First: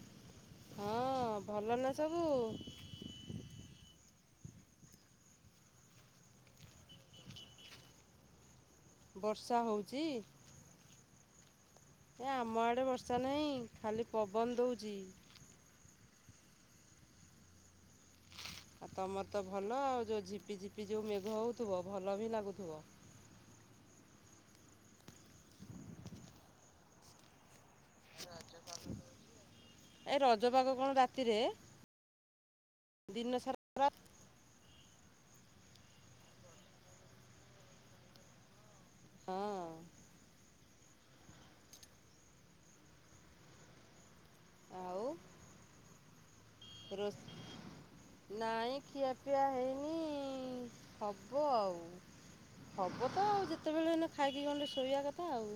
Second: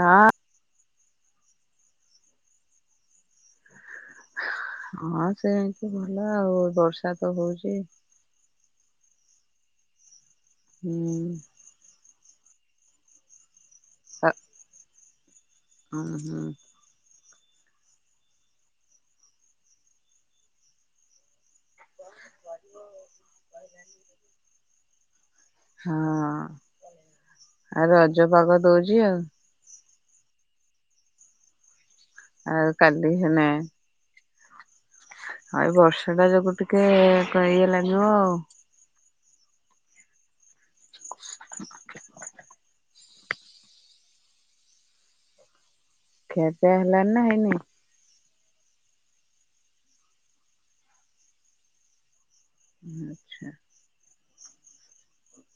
ଅଁ। ହଁ, ଭଲ ନା ସବୁ? ହଁ, ସେମତି ଭଲ ଆଉ ବର୍ଷା ତ ହଉଛି। ବର୍ଷା ହଉଚି? ହୁଁ। ଏ ଆମ ଆଡ଼େ ବର୍ଷା ନାହିଁ ଖାଲି ପବନ ଦଉଚ ବରଛି।। ହୁଁ ହୁଁ।। ଆଉ ତମର ତ ଭଲ ଆଉ ଯେଉଁ ଝିପି ଝିପି ଯେଉଁ ମେଘ ହେଉଥିବ ଭଲ ବି ଲାଗୁଥିବ। ହଁ ଆଉ ରଜ ପାଗ ଦଉଚି ଆଉ। ଏଇ ରଜପାଗ କଣ ରାତିରେ? ଆଉ କାଲି ଦିନ ହେନେ। ସାରା ପୁରା। ହ ଏ ବର୍ଷ ଟା ଯୋଗୁ ଟିକେ କ ଇଏ ଲାଗିବ ଆଉ। ହଁ। [inaudible] ଆଉ ଏବେ ରୋ ହେଲାଣି ନା ହେଇନେ? ନାଇଁ ଖିଆପିଆ ହେଇନି ହବ ଆଉ। ହବ ତ ଆଉ ଆଚ୍ଛା ଯେତେବେଳେ ହେନେ ଖାଇକି ଗଣ୍ଡେ ଶୋଇବା କଥା ଆଉ।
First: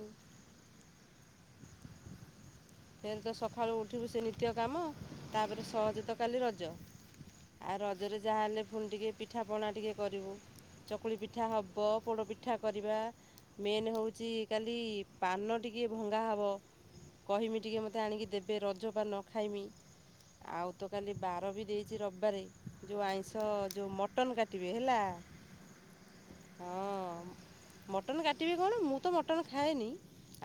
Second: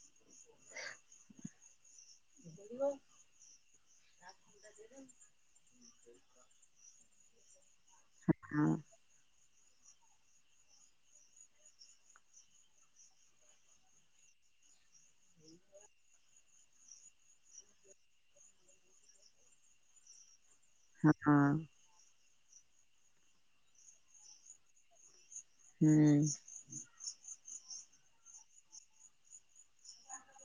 ଫେରେ ତ ସକାଳୁ ଉଠିବୁ ସେ ନିତ୍ୟ କାମ ତାପରେ ସହଯେ ତ କାଲି ରଜ। ଆଉ ରଜରେ ଯାହାହେଲେ ହଁ ଫୁଣି ଟିକି ପିଠାପଣା ଟିକେ କରିବୁ। ଚକୁଳି ପିଠା ହବ ପୋଡ଼ପିଠା କରିବା। ମେନ୍ ହଉଛି କାଲି ପାନ ଟିକେ ଭଙ୍ଗା ହବ। କହିମି ଟିକେ ମତେ ଆଣିକି ଦେବେ ରଜ ପାନ ଖାଇମି। ଆଉ ତ କାଲି ହଁ ବାର ବି ଦେଇ ଆଜି ରବିବାରେ ଯେଉଁ ଆଇଁଷ ଯେଉଁ ମଟନ୍ କାଟିବେ ହେଲା। ହୁଁ। ହଁ ମଟନ୍ କାଟିବେ କଣ ମୁଁ ତ ମଟନ୍ ଖାଏନି।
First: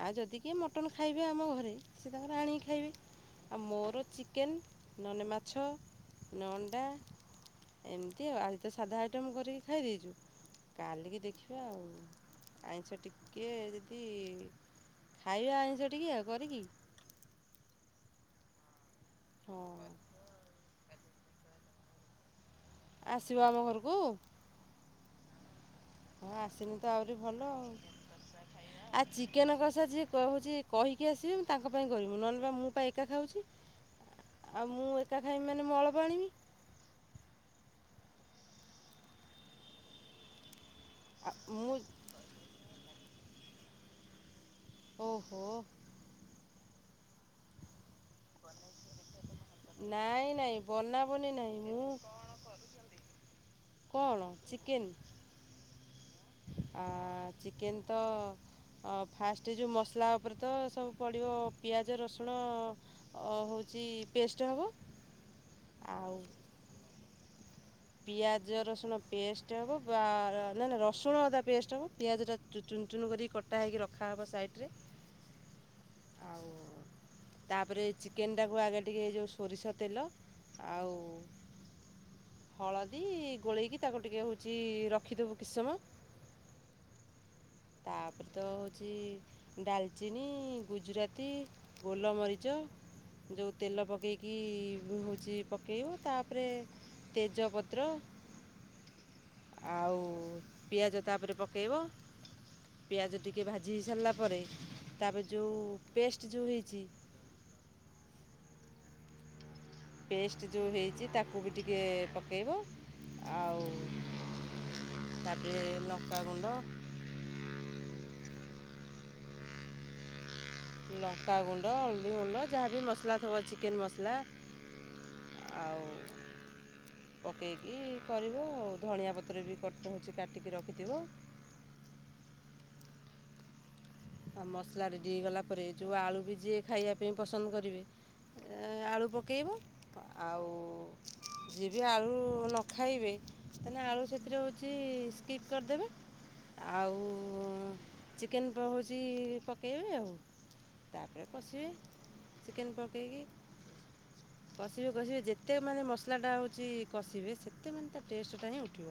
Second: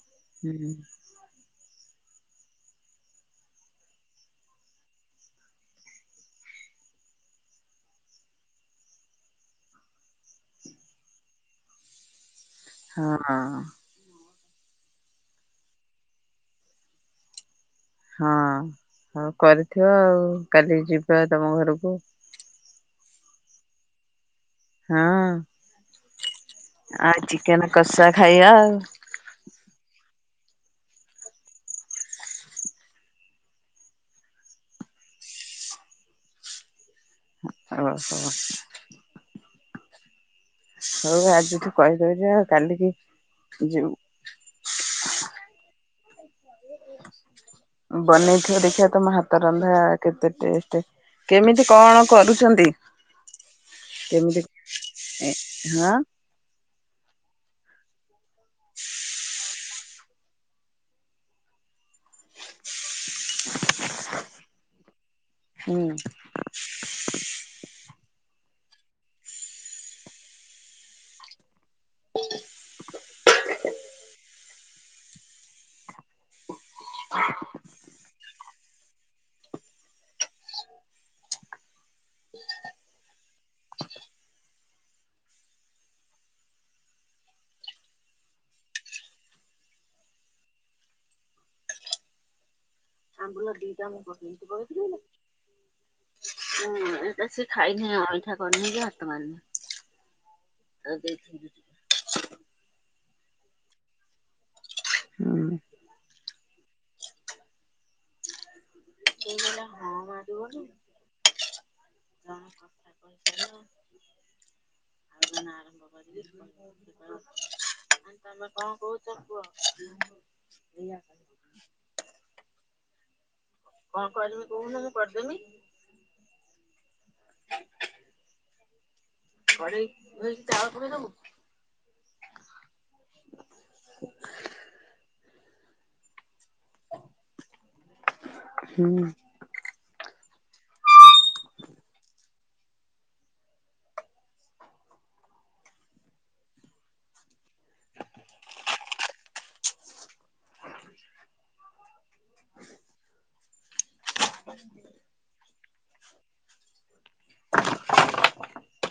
ଆଉ ଯଦି କିଏ ହୁଁ ମଟନ୍ ଖାଇବେ ଆମ ଘରେ ସେ ତାଙ୍କର ଆଣିକି ଖାଇବେ। ଆଉ ମୋର ଚିକେନ ନନେ ମାଛ ନ ଅଣ୍ଡା ଏମିତି ଆଉ ଆଜି ତ ସାଧା ଆଇଟମ୍ କରିକି ଖାଇ ଦେଇଚୁ। କାଲିକି ଦେଖିବା ଆଉ। ଆଇଁଷ ହଁ ଟିକେ ଯଦି ଖାଇବା ଆଇଁଷ ଟିକେ ଆଉ କରିକି। ହଁ ହଉ ହଁ। କରିଥିବ ଆଉ କାଲି ଯିବା ତମ ଘରକୁ। ଆସିବ ଆମ ଘରକୁ? ହଁ ହଁ ଆସିନି ତ ଆହୁରି ଆଉ ଭଲ ଚିକେନ କଷା ଖାଇବା ଆଉ। ଚିକେନ କଷା ଯିଏ କଉଛି କହିକି ଆସିବେ ମୁଁ ତାଙ୍କ ପାଇଁ କରିମୁ ନହେନେ ବା ମୁଁ ପା ଏକା ଖାଉଚି। ଆଉ ମୁଁ ଏକା ଖାଇମି ମାନେ ମୁଁ ଅଳପ ଆଣିମି। ଓ ହ। ହଉ ଆଉ ଆଜି ଠୁ ମୁଁ କହିଦଉଚି ଆଉ କାଲିକି ଯିମୁ। ଓହୋ। ବନେଇଥିବ ଦେଖି ଖିଆ ତମ ହାତ ରନ୍ଧା ନାଇଁ କେତେ ନାଇଁ ଟେଷ୍ଟ ବନାବନି ନାହିଁ କେମିତି ମୁଁ କଣ କରୁଚନ୍ତି? କଣ ଚିକେନ୍? ଆଁ ଆ ଚିକେନ ତ ଆଉ ଫାଷ୍ଟ ଯେଉ ମସଲା ଉପରେ ତ ସବୁ ପଡ଼ିବ ପିଆଜ, ରସୁଣ ଓ ହଉଚି ପେଷ୍ଟ ହବ ହୁଁ। ଆଉ ପିଆଜ ରସୁଣ ପେଷ୍ଟ ହବ ବା ନା ନା ରସୁଣ ଅଦା ପେଷ୍ଟ ହବ ପିଆଜଟା ଚୁନ ଚୁନ କରିକି କଟା ହେଇକି ରଖାହେବ ସାଇଟିରେ। ଆଉ [inaudible] ତାପରେ ଚିକେନ ଟାକୁ ଆଗେ ଟିକେ ଏ ଯଉ ସୋରିଷ ତେଲ ଆଉ ହଳଦୀ ଗୋଳେଇକି ତାକୁ ଟିକେ ହେଉଛି ରଖିଦେବୁ କିସମ। ତାପରେ ତ ହଉଚି ଡାଲଚିନି, ଗୁଜୁରାତି, ଗୋଲମରିଚ। ଯଉ ତେଲ ପକେଇକି ହେଉଛି ପକେଇବ ତାପରେ ସେ ଖାଇନି ତେଜପତ୍ର [unintelligible] ଆଉ ପିଆଜ ତାପରେ ପକେଇବ। ପିଆଜ ଟିକେ ଭାଜି ହେଇ ସାରିଲା ପରେ ତାପରେ ଯଉ ହୁଁ ପେଷ୍ଟ ଯଉ ହେଇଚି ପେଷ୍ଟ ଯଉଁ ହେଇଚି ତାକୁ ବି ଟିକେ ପକେଇବ ଆଉ ତାପରେ ଲଙ୍କା ଗୁଣ୍ଡ। ତମେ କଣ କହୁଛ କୁହ। ଲଙ୍କାଗୁଣ୍ଡ, ହଳଦୀ ଗୁଣ୍ଡ ଯାହା ବି ମସଲା ସବୁ ଅଛି। ଚିକେନ୍ ମସଲା ଆଉ ପକେଇକି କରିବ ଆଉ ଧଣିଆ ପତ୍ର ବି କଟ ହଉଚି କାଟିକି ରଖିଥିବ। [inaudible] ଆଉ ମସଲା ରେଡି ହେଇଗଲା ପରେ ଯଉ ଆଳୁ ବି ଯିଏ ଖାଇବା ପାଇଁ ପସନ୍ଦ କରିବେ ଆଳୁ ହୁଁ। ପକେଇବ ଆଉ ଯିଏ ବି ଆଳୁ ନ ଖାଇବେ ତାହେଲେ ଆଳୁ ସେଥିରେ ହେଉଛି ସ୍କିପ୍ କରିଦେବେ ଆଉ। ଓ ଚିକେନ୍ [unintelligible] ପକେଇବେ ଆଉ ତା ପରେ କଷିବେ ଚକେନ ପକେଇକି। କଷିବେ କଷିବେ ଯେତେ ଯେତେ ମାନେ ମସଲାଟା ହଉଛି କଷିବେ ସେତେ ମାନେ ତା ଟେଷ୍ଟଟା ହିଁ ଉଠିବ।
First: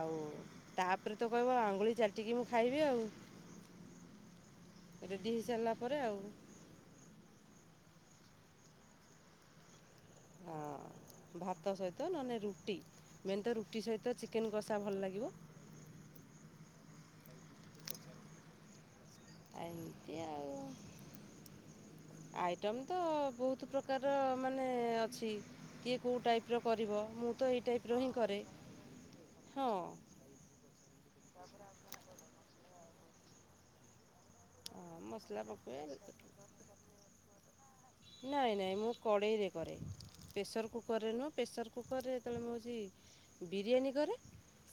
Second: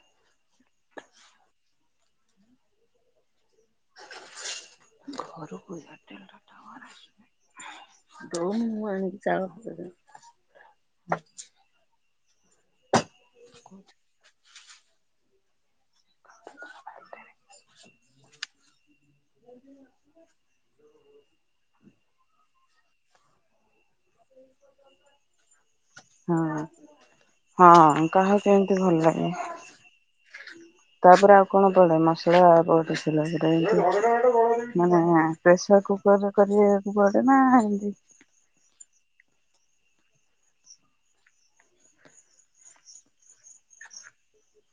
ଆଉ ତାପରେ ତ କହିବ ଆଙ୍ଗୁଳି ଚାଟିକି ମୁଁ ଖାଇବି ଆଉ। ରେଡି ଘରକୁ ହେଇସାରିଲା ପରେ ଆଉ। [unintelligible] ହଁ ଭାତ ସହିତ ନହେଲେ ରୁଟି ମେନ୍ ତ ରୁଟି ସହିତ ଚିକ କେନ୍ କଷା ଭଲ ଲାଗିବ। ଆ ଏମିତି [inaudible] ଆଇଟମ ତ ବହୁତ ପ୍ରକାରର ମାନେ ଅଛି। କିଏ କଉ ଟାଇପ୍ ହଁ ର କରିବ ମୁଁ ତ ଏଇ ଟାଇପ୍ ର ହଁ ହିଁ କରେ କାହାକୁ କେମିତି ଭଲ ଲାଗେ। ହଁ ତାପରେ ଆଉ କଣ ପଡେ ମସଲା [unintelligible] ମାନେ ପ୍ରେସର ମସଲା ପକାଏ କୁକର ରେ କରିବାକୁ ପଡେ ନା ଏମତି ନାଇଁ- ନାଇଁ ମୁଁ କଡ଼େଇରେ କରେ। ପ୍ରେସର୍ କୁକରରେ ନୁହେ, ପ୍ରେସର କୁକରରେ ଯେତେବେଳେ ମୁଁ ହଉଜି ବିରିୟାନୀ କରେ।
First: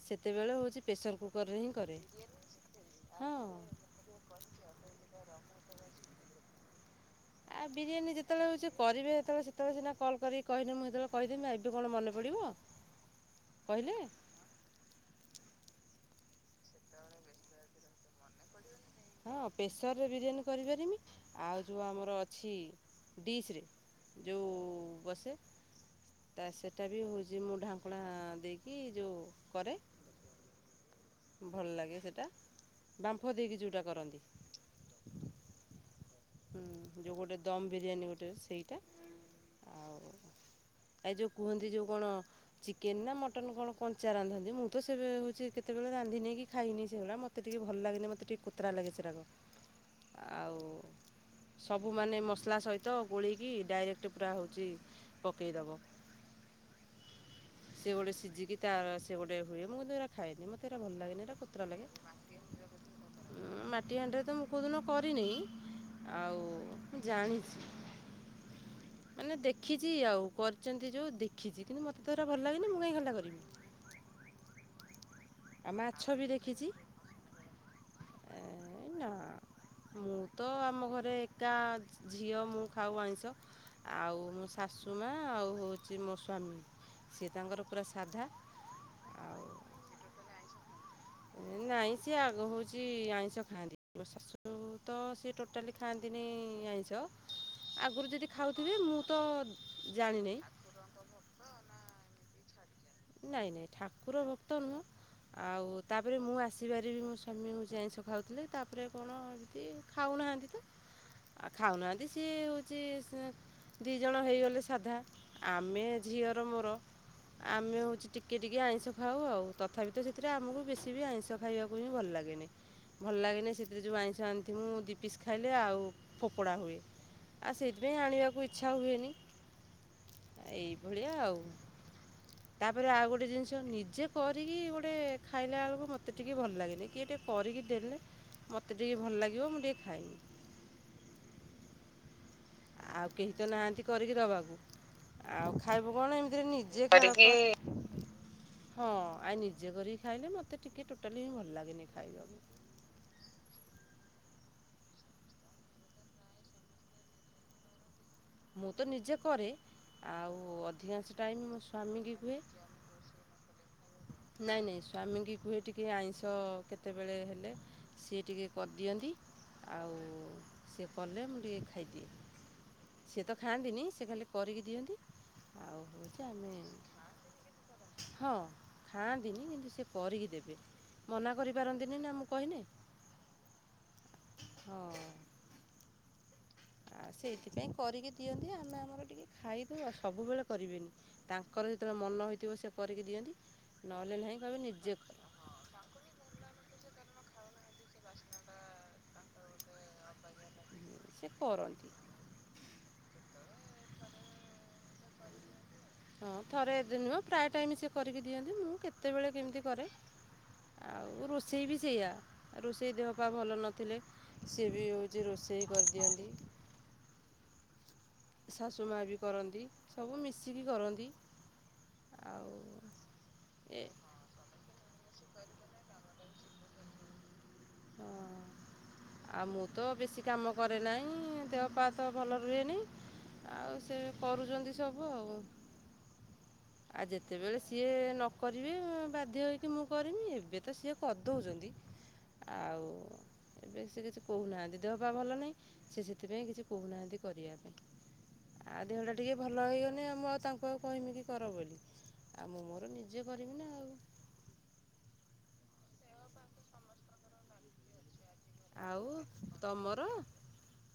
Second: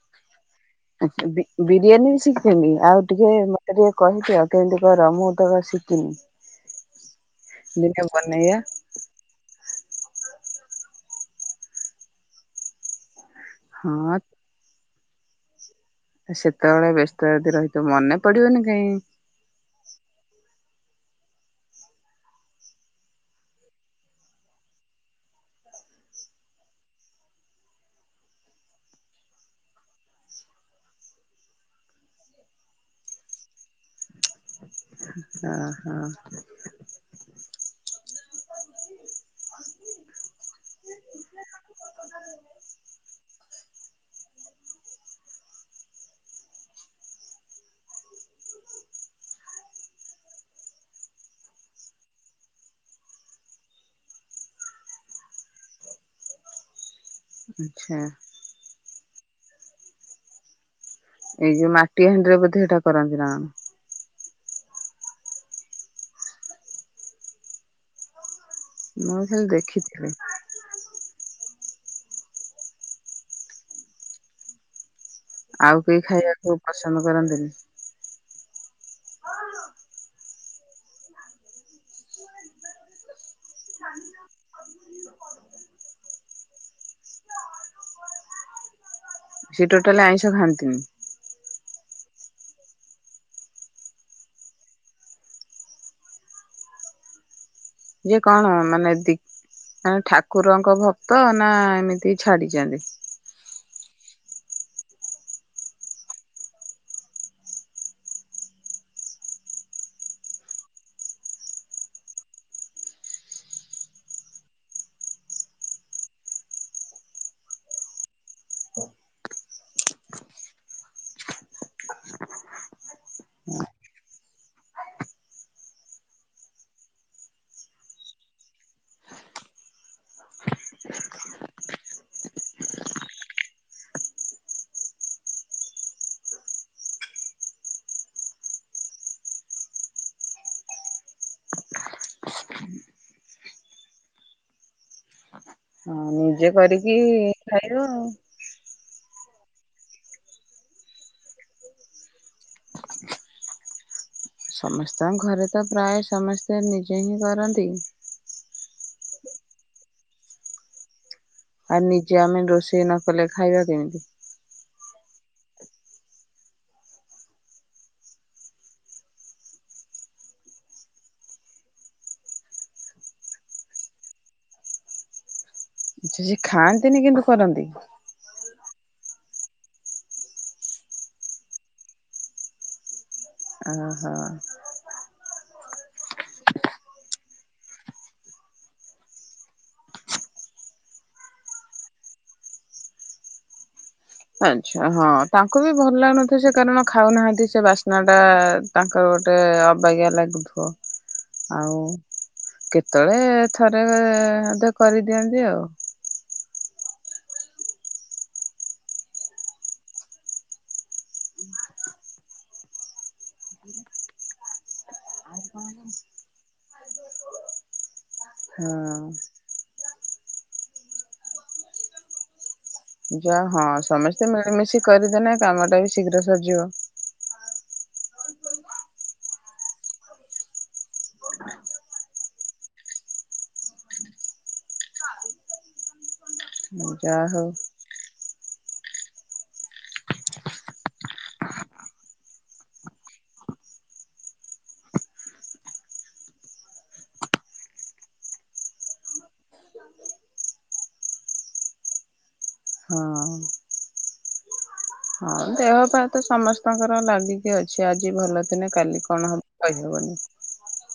ସେତେବେଳେ ହଉଚି ଆଛା ବି ବିରିୟାନୀ ବି ଶିଖିଛନ୍ତି ଆଉ ଟିକେ ହଁ ମତେ ଆଉ ଟିକେ କହିଦିଅ କେମିନ୍ତି କର ମୁଁ ତ ଶିଖିନି, ଦିନେ ବିରିୟାନୀ ଯେତେବେଳେ ବନେଇବା। ହେଉଛି କରିବେ ଯେତେବେଳେ ସେତେବେଳେ ସିନା କଲକରିକି କହିଲେ ମୁଁ ସେତେବେଳେ କହିଦେବି ନା ଏବେ କଣ ମନେ ପଡ଼ିବ। କହିଲେ। ହଁ ସେତେବେଳେ ବ୍ୟସ୍ତ ଯଦି ରହିଥିବ ମନେ ପଡିବନି କାଇ। ହଁ ପ୍ରେସରରେ ବିରିୟାନୀ କରିପାରିମି ଆଉ ଯଉ ଆମର ଅଛି ଡିସ୍‌ରେ। ଯଉ ବସେ ତା ସେଟା ବି ହଉଛି ମୁଁ ଢାଙ୍କୁଣା ଦେଇକି ଯୋଉ କରେ। ଭଲ ଲାଗେ ସେଟା ବାମ୍ଫ ଦେଇକି ଯୋଉଟା କରନ୍ତି। ହଁ-ହଁ। ହୁଁ ଯୋଉ ଗୋଟେ ଦମ୍ ବିରିୟାନୀ ଗୋଟେ ସେଇଟା। ଆଇ ଯୋଉ କୁହନ୍ତି ଯୋଉ କଣ ଚିକେନ୍ ନା ମଟନ୍ କଣ କଞ୍ଚା ରାନ୍ଧନ୍ତି, ମୁଁ ତ ସେବେ ହେଉଚି କେତେବେଳେ ରାନ୍ଧିନି କି ଖାଇନି ସେଗୁଡା ମ ମତେ ଟିକେ ଭଲ୍ ଲାଗେନି ମତେ ଟିକେ କୋତରା ଲାଗେ ସେରାକ, ଆଉ ସବୁ ମାନେ ମସଲା ସହିତ ଗୋଳେଇକି ଡାଇରେକ୍ଟ ପୁରା ହେଉଚି ପକେଇଦବ। ସେ ଆଚ୍ଛା ଗୋଟେ ସିଝିକି ତାର ସେ ଗୋଟେ ହୁଏ, ମୁଁ ସେଗୁରା ଖାଏନି ମତେ ଏଗୁରା ଭଲ୍ ଲାଗେନି। ଏରା ଏଇ କୋତରା ଯୋଉ ଲାଗେ ମାଟି ହାଣ୍ଡି ରେ ବୋଧେ ହେଇଟା କରନ୍ତି ନା କଣ। ମାଟି ହାଣ୍ଡିରେ ତ ମୁଁ କୋଉଦିନ କରିନେଇଁ। ଆଉ ମୁଁ ଜାଣିଚି, ମୁଁ ମାନେ ଖାଲି ଦେଖିଚି ଦେଖିଥିଲି ଆଉ। କରିଚନ୍ତି ଯୋଉ ଦେଖିଚି କିନ୍ତୁ ମୋତେ ତ ସେଗୁରା ଭଲ ଲାଗେନି ମୁଁ କାହିଁ [unintelligible] କରିବି। ଆଉ ମାଛ କେହି ବି ଖାଇବାକୁ ଦେଖିଛି ପସନ୍ଦ କରନ୍ତିନି? ଏ ନାଁ। ମୁଁ ତ ଆମ ଘରେ ଏକା ଝିଅ ମୁଁ ଖାଉ ଆଇଁଷ। ଆଉ ମୋ ଶାଶୁ ମା ଆଉ ହଉଚି ମୋ ସ୍ୱାମୀ ସେ ତାଙ୍କର ପୁରା ସାଧା। ଆଉ ସିଏ ଟୋଟାଲ୍ ଆଇଁଷ ଖାଆନ୍ତିନି। ନାଇଁ ସିଏ ଆଗ ହଉଚି ଆଇଁଷ ଖାଆନ୍ତି, ମୋ ଶାଶୁ ତ ସେ ଟୋ ଟାଲି ଖାଆନ୍ତିିନି ଆଇଁଷ। ଆଗରୁ ଇଏ ଯଦି କଣ ଖାଉଥିବେ ମାନେ ମୁଁ ତ ଦି ମାନେ ଜାଣିନି ଠାକୁରଙ୍କ ଭକ୍ କ୍ତ ନା ଏମିତି ଛାଡିଚନ୍ତି? ନାଇଁ-ନାଇଁ ଠାକୁର ଭକ୍ତ ନୁହଁ। ଆଉ ତାପରେ ମୁଁ ଆସିବାରେ ବି ମୋ ସ୍ୱାମୀ ହଉଚି ଆଇଁଷ ଖାଉଥିଲେ, ତାପରେ କଣ ଏମ୍ତି ଖାଉନାହାନ୍ତି [unintelligible] ଆଉ ଖାଉନାହାନ୍ତି ସିଏ ହଉଚି ସେ ଦି ଜଣ ହେଇଗଲେ ସାଧା, ଆମେ ଝିଅର ମୋର ଆମେ ହଉଚୁ ଟିକେ-ଟିକେ ଆଇଁଷ ଖାଉ ଆଉ, ତଥାପି ତ ସେଥିରେ ଆମକୁ ବେଶୀ ବି ଆଇଁଷ ଖାଇବାକୁ ହିଁ ଭଲ୍ ଲାଗେନି। ଭଲ୍ ଲାଗେନି ସେଥିରେ ଯୋଉ ଆଇଁଷ ଆଣିଥିମୁ, ମୁଁ ଦି ପିସ୍ ଖାଇଲେ ଆଉ ଫୋପୋଡ଼ା ହୁଏ। ଆଉ ସେଇଥିପାଇଁ ଆଣିବାକୁ ଇଚ୍ଛା ହୁଏନି, ଏଇଭଳିଆ ଆଉ। ତାପରେ ଆଉ ଗୋଟେ ଜିନିଷ ନିଜେ କରିକି ଗୋଟେ ଖାଇଲା ବେଳୁକୁ ମତେ ଟିକେ ଭଲ୍ ଲାଗେନି। କିଏ ଟିକେ କରିକି ଦେଲେ ମୋତେ ଟିକେ ଭଲ୍ ଲାଗିବ, ମୁଁ ଟିକେ ଖାଏ। ଆଉ କେହି ତ ନାହାଁନ୍ତି କରିକି ଦେବାକୁ, ଆଉ ଖାଇବ ହଁ କଣ ଏମ୍ତିରେ ନିଜେ କରିକି ଖାଇବ ଆଉ [inaudible] ହଁ ଆଇ ନିଜେ କରିକି ଖାଇଲେ ମୋତେ ଟିକେ ଟୋଟାଲି ହିଁ ଭଲ ଲାଗେନି ଖାଇବାକୁ। ସମସ୍ତଙ୍କ ଘରେ ତ ପ୍ରାୟ ସମସ୍ତେ ନିଜେ ହିଁ କରନ୍ତି। ମୁଁ ତ ନିଜେ କରେ, ଆଉ ଅଧିକାଂଶ ଟାଇମ୍ ମୋ ସ୍ୱାମୀଙ୍କୀ କୁହେ। ସିଏ ନ କଲେ ଖାଇବା କେମିତି। ନାଇଁ-ନାଇଁ ସ୍ଵାମୀଙ୍କି କୁହେ ଟିକେ ଆଇଁଷ କେତେବେଳେ ହେଲେ। ସିଏ ଟିକେ କରିଦିଅନ୍ତି, ଆଉ ସିଏ କଲେ ମୁଁ ଟିକେ ଖାଇଦିଏ। ସିଏ ତ ଖାଆନ୍ତିନି, ସିଏ ଖାଲି କରିକି ଦିଅନ୍ତି। ଆଉ ହେଉଛି ସିଏ ଆମେ ଖାଆନ୍ତିନି କିନ୍ତୁ କରନ୍ତି? ହଁ। ଖାଆନ୍ତିନି କିନ୍ତୁ ସେ କରିକି ଦେବେ, ମନା କରିପାରନ୍ତିନି ନା ମୁଁ କହିଲେ। ଅ ହ। ଆଉ ସେଇଥିପାଇଁ କରିକି ଦିଅନ୍ତି ଆମେ ଆମର ଟିକେ ଖାଇଦଉ, ଆଉ ସବୁବେଳେ କରିବେନି। ତାଙ୍କର ଯେତେବେଳେ ମନ ହେଇଥିବ ସେ କରିକି ଦିଅନ୍ତି। ନହେଲେ ନାହିଁ କହିବେ ଆଚ୍ଛା ନିଜେ ହଁ। କର ତାଙ୍କୁ ବି ଭଲ ଲାଗୁନଥିବ ସିଏ କାରଣ ଖାଉନାଆନ୍ତି ସେ ବାସ୍ନାଟା ତାଙ୍କୁ ଗୋଟେ ଅବାଗିଆ ଲାଗୁଥୁ ହଁ ସେ ଆଉ କରନ୍ତି। କେତେବେଳେ ଥରେ ଅଧେ କରିଦିଅନ୍ତି ଆଉ। ହଁ ଥରେ ଅଧେ ନୁହଁ ପ୍ରାୟ ଟାଇମି ସିଏ କରିକି ଦିଅନ୍ତି ମୁଁ କେତେବେଳେ କେମତି କରେ। ଆଉ ରୋଷେଇ ବି ସେଇଆ। ରୋଷେଇ ଦେହ ପା ଭଲ ନଥିଲେ ସିଏ ବି ହଉଚି ରୋଷେଇ କରିଦିଅନ୍ତି। ଶାଶୁ ମା ହଁ ବି କରନ୍ତି ସବୁ ମିଶିକି କରନ୍ତି ଆଉ ଯା ହଁ ଏ ସମେସ୍ତେ ମିଳିମିଶି କରିଦେନେ କାମଟା ବି ଶୀଘ୍ର ସରଯିବ। ହଁ। ଆଉ ମୁଁ ତ ବେଶୀ କାମ କରେ ନାହିଁ ଦେହ ପା ତ ଭଲ ରୁହେନି। ଆଉ ସେ କରୁଛନ୍ତି ସବୁ ଆଉ। ଆଉ ଯାହା ହଉ ଯେତେବେଳେ ସି ତିଏ ନ କରିବେ ମୁଁ ବାଧ୍ୟ ହୋଇକି ମୁଁ କରିମି ଏବେ ତ ସିଏ କରିଦଉଚନ୍ତି। ଆଉ ଏବେ ସେ କିଛି କହୁନାହାନ୍ତି ଦେହ ପା ଭଲ ନାହିଁ ସେ ସେଥିପାଇଁ କିଛି କହୁନାହାନ୍ତି କରିବା ପାଇଁ। ଆଉ ଦେହଟା ଟିକେ ଭଲ ହେଇଗନେ ମୁଁ ଆଉ ତାଙ୍କୁ ଆଉ କହମି କି କର ବୋଲି ଆଉ ମୁଁ ମୋର ନିଜେ ହଁ। କରିମି ନା ଆଉ। ହଁ ଦେହ ପା ତ ସମସ୍ତଙ୍କର ଲାଗିକି ଅଛି ଆଜି ଭଲ ଥିନେ କାଲି ଆଉ କଣ ହବ୍ ତମର କହିହବନି।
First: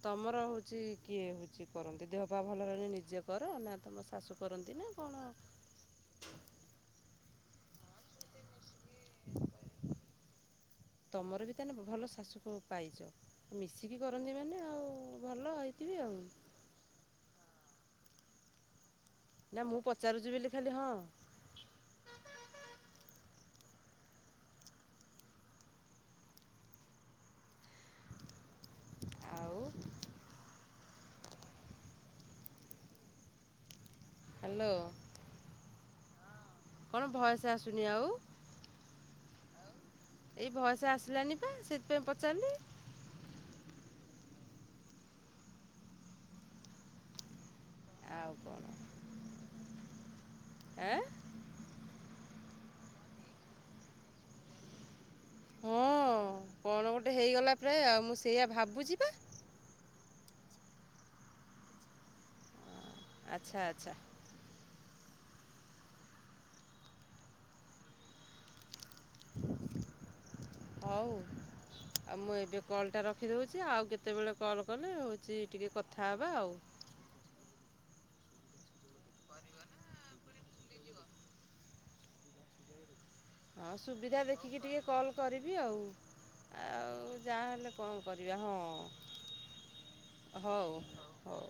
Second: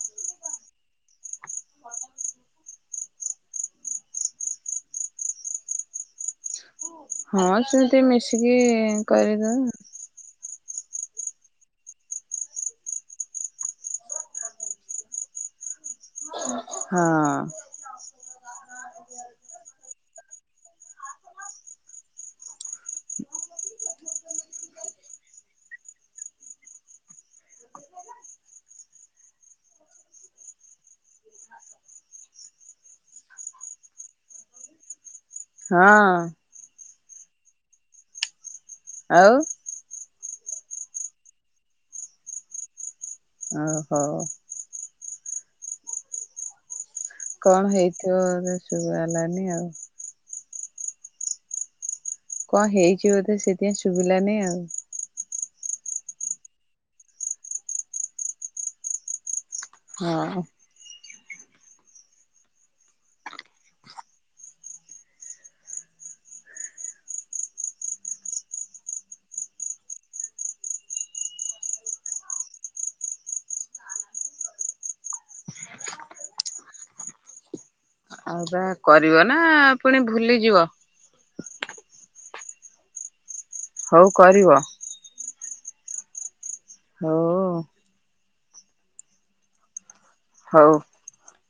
ତମର ହଉଚି କିଏ ହଉଚି କରନ୍ତି ଦେହ ପା ଭଲ ରହିଲେ ନିଜେ କର ନା ତମ ଶାଶୁ କରନ୍ତି ନା କଣ ଆଉ? ହଁ ସିମତି ମିଶିକି କରିଦଉ। ତମର ବି ତାନେ ଭଲ ଶାଶୁ ପ ପାଇଚ। ମିଶିକି କରନ୍ତି ମାନେ ଆଉ ଭଲ ହେଇଥିବେ ଆଉ। ହଁ। ନା ମୁଁ ପଚାରୁଚି ବେଲି ଖାଲି ହଁ। ଆଉ ହାଲୋ। ହଁ। କଣ ଭଏସ୍ ଆସୁନି ଆଉ। ଆଉ। ଏଇ ଭଏସ୍ ଆସିଲାନି ପା ସେଇଥିପାଇଁ ପଚାରିଲି। ଓ ହୋ। କଣ ହେଇଥିବ ଆଉ ବୋଧେ କଣ ଶୁଭା ହେଲାନି ଆଉ। ଆଁ। କଁ ହେଇଛି ବୋଧେ ସେଇଥିପାଇଁ ଶୁଭିଲାନି ଆଉ। ହଁ କଣ ଗୋଟେ ହେଇଗଲା ପ୍ରାୟ ମୁଁ ସେଇଆ ଭାବୁଛି ପା। ହଁ। ହଁ ଆଚ୍ଛା ଆଚ୍ଛା। ହଉ। ଆଉ ମୁଁ ଏବେ କଲଟା ରଖିଦଉଛି ଆଉ କେତେବେଳେ କଲ୍ କଲେ ହଉଛି ଟିକେ କଥା ହବା ଆଉ। ଆଉ ବା କରିବ ନା ଫୁଣି ଭୁଲିଯିବ? ହଁ ହଉ ସୁବିଧା ଦେଖିକି କରିବ ଟିକେ କଲ୍ କରିବି ଆଉ ଆଉ ଯାହା ହଉ ହେଲେ କଣ କରିବା ହଁ ହଉ ହଉ।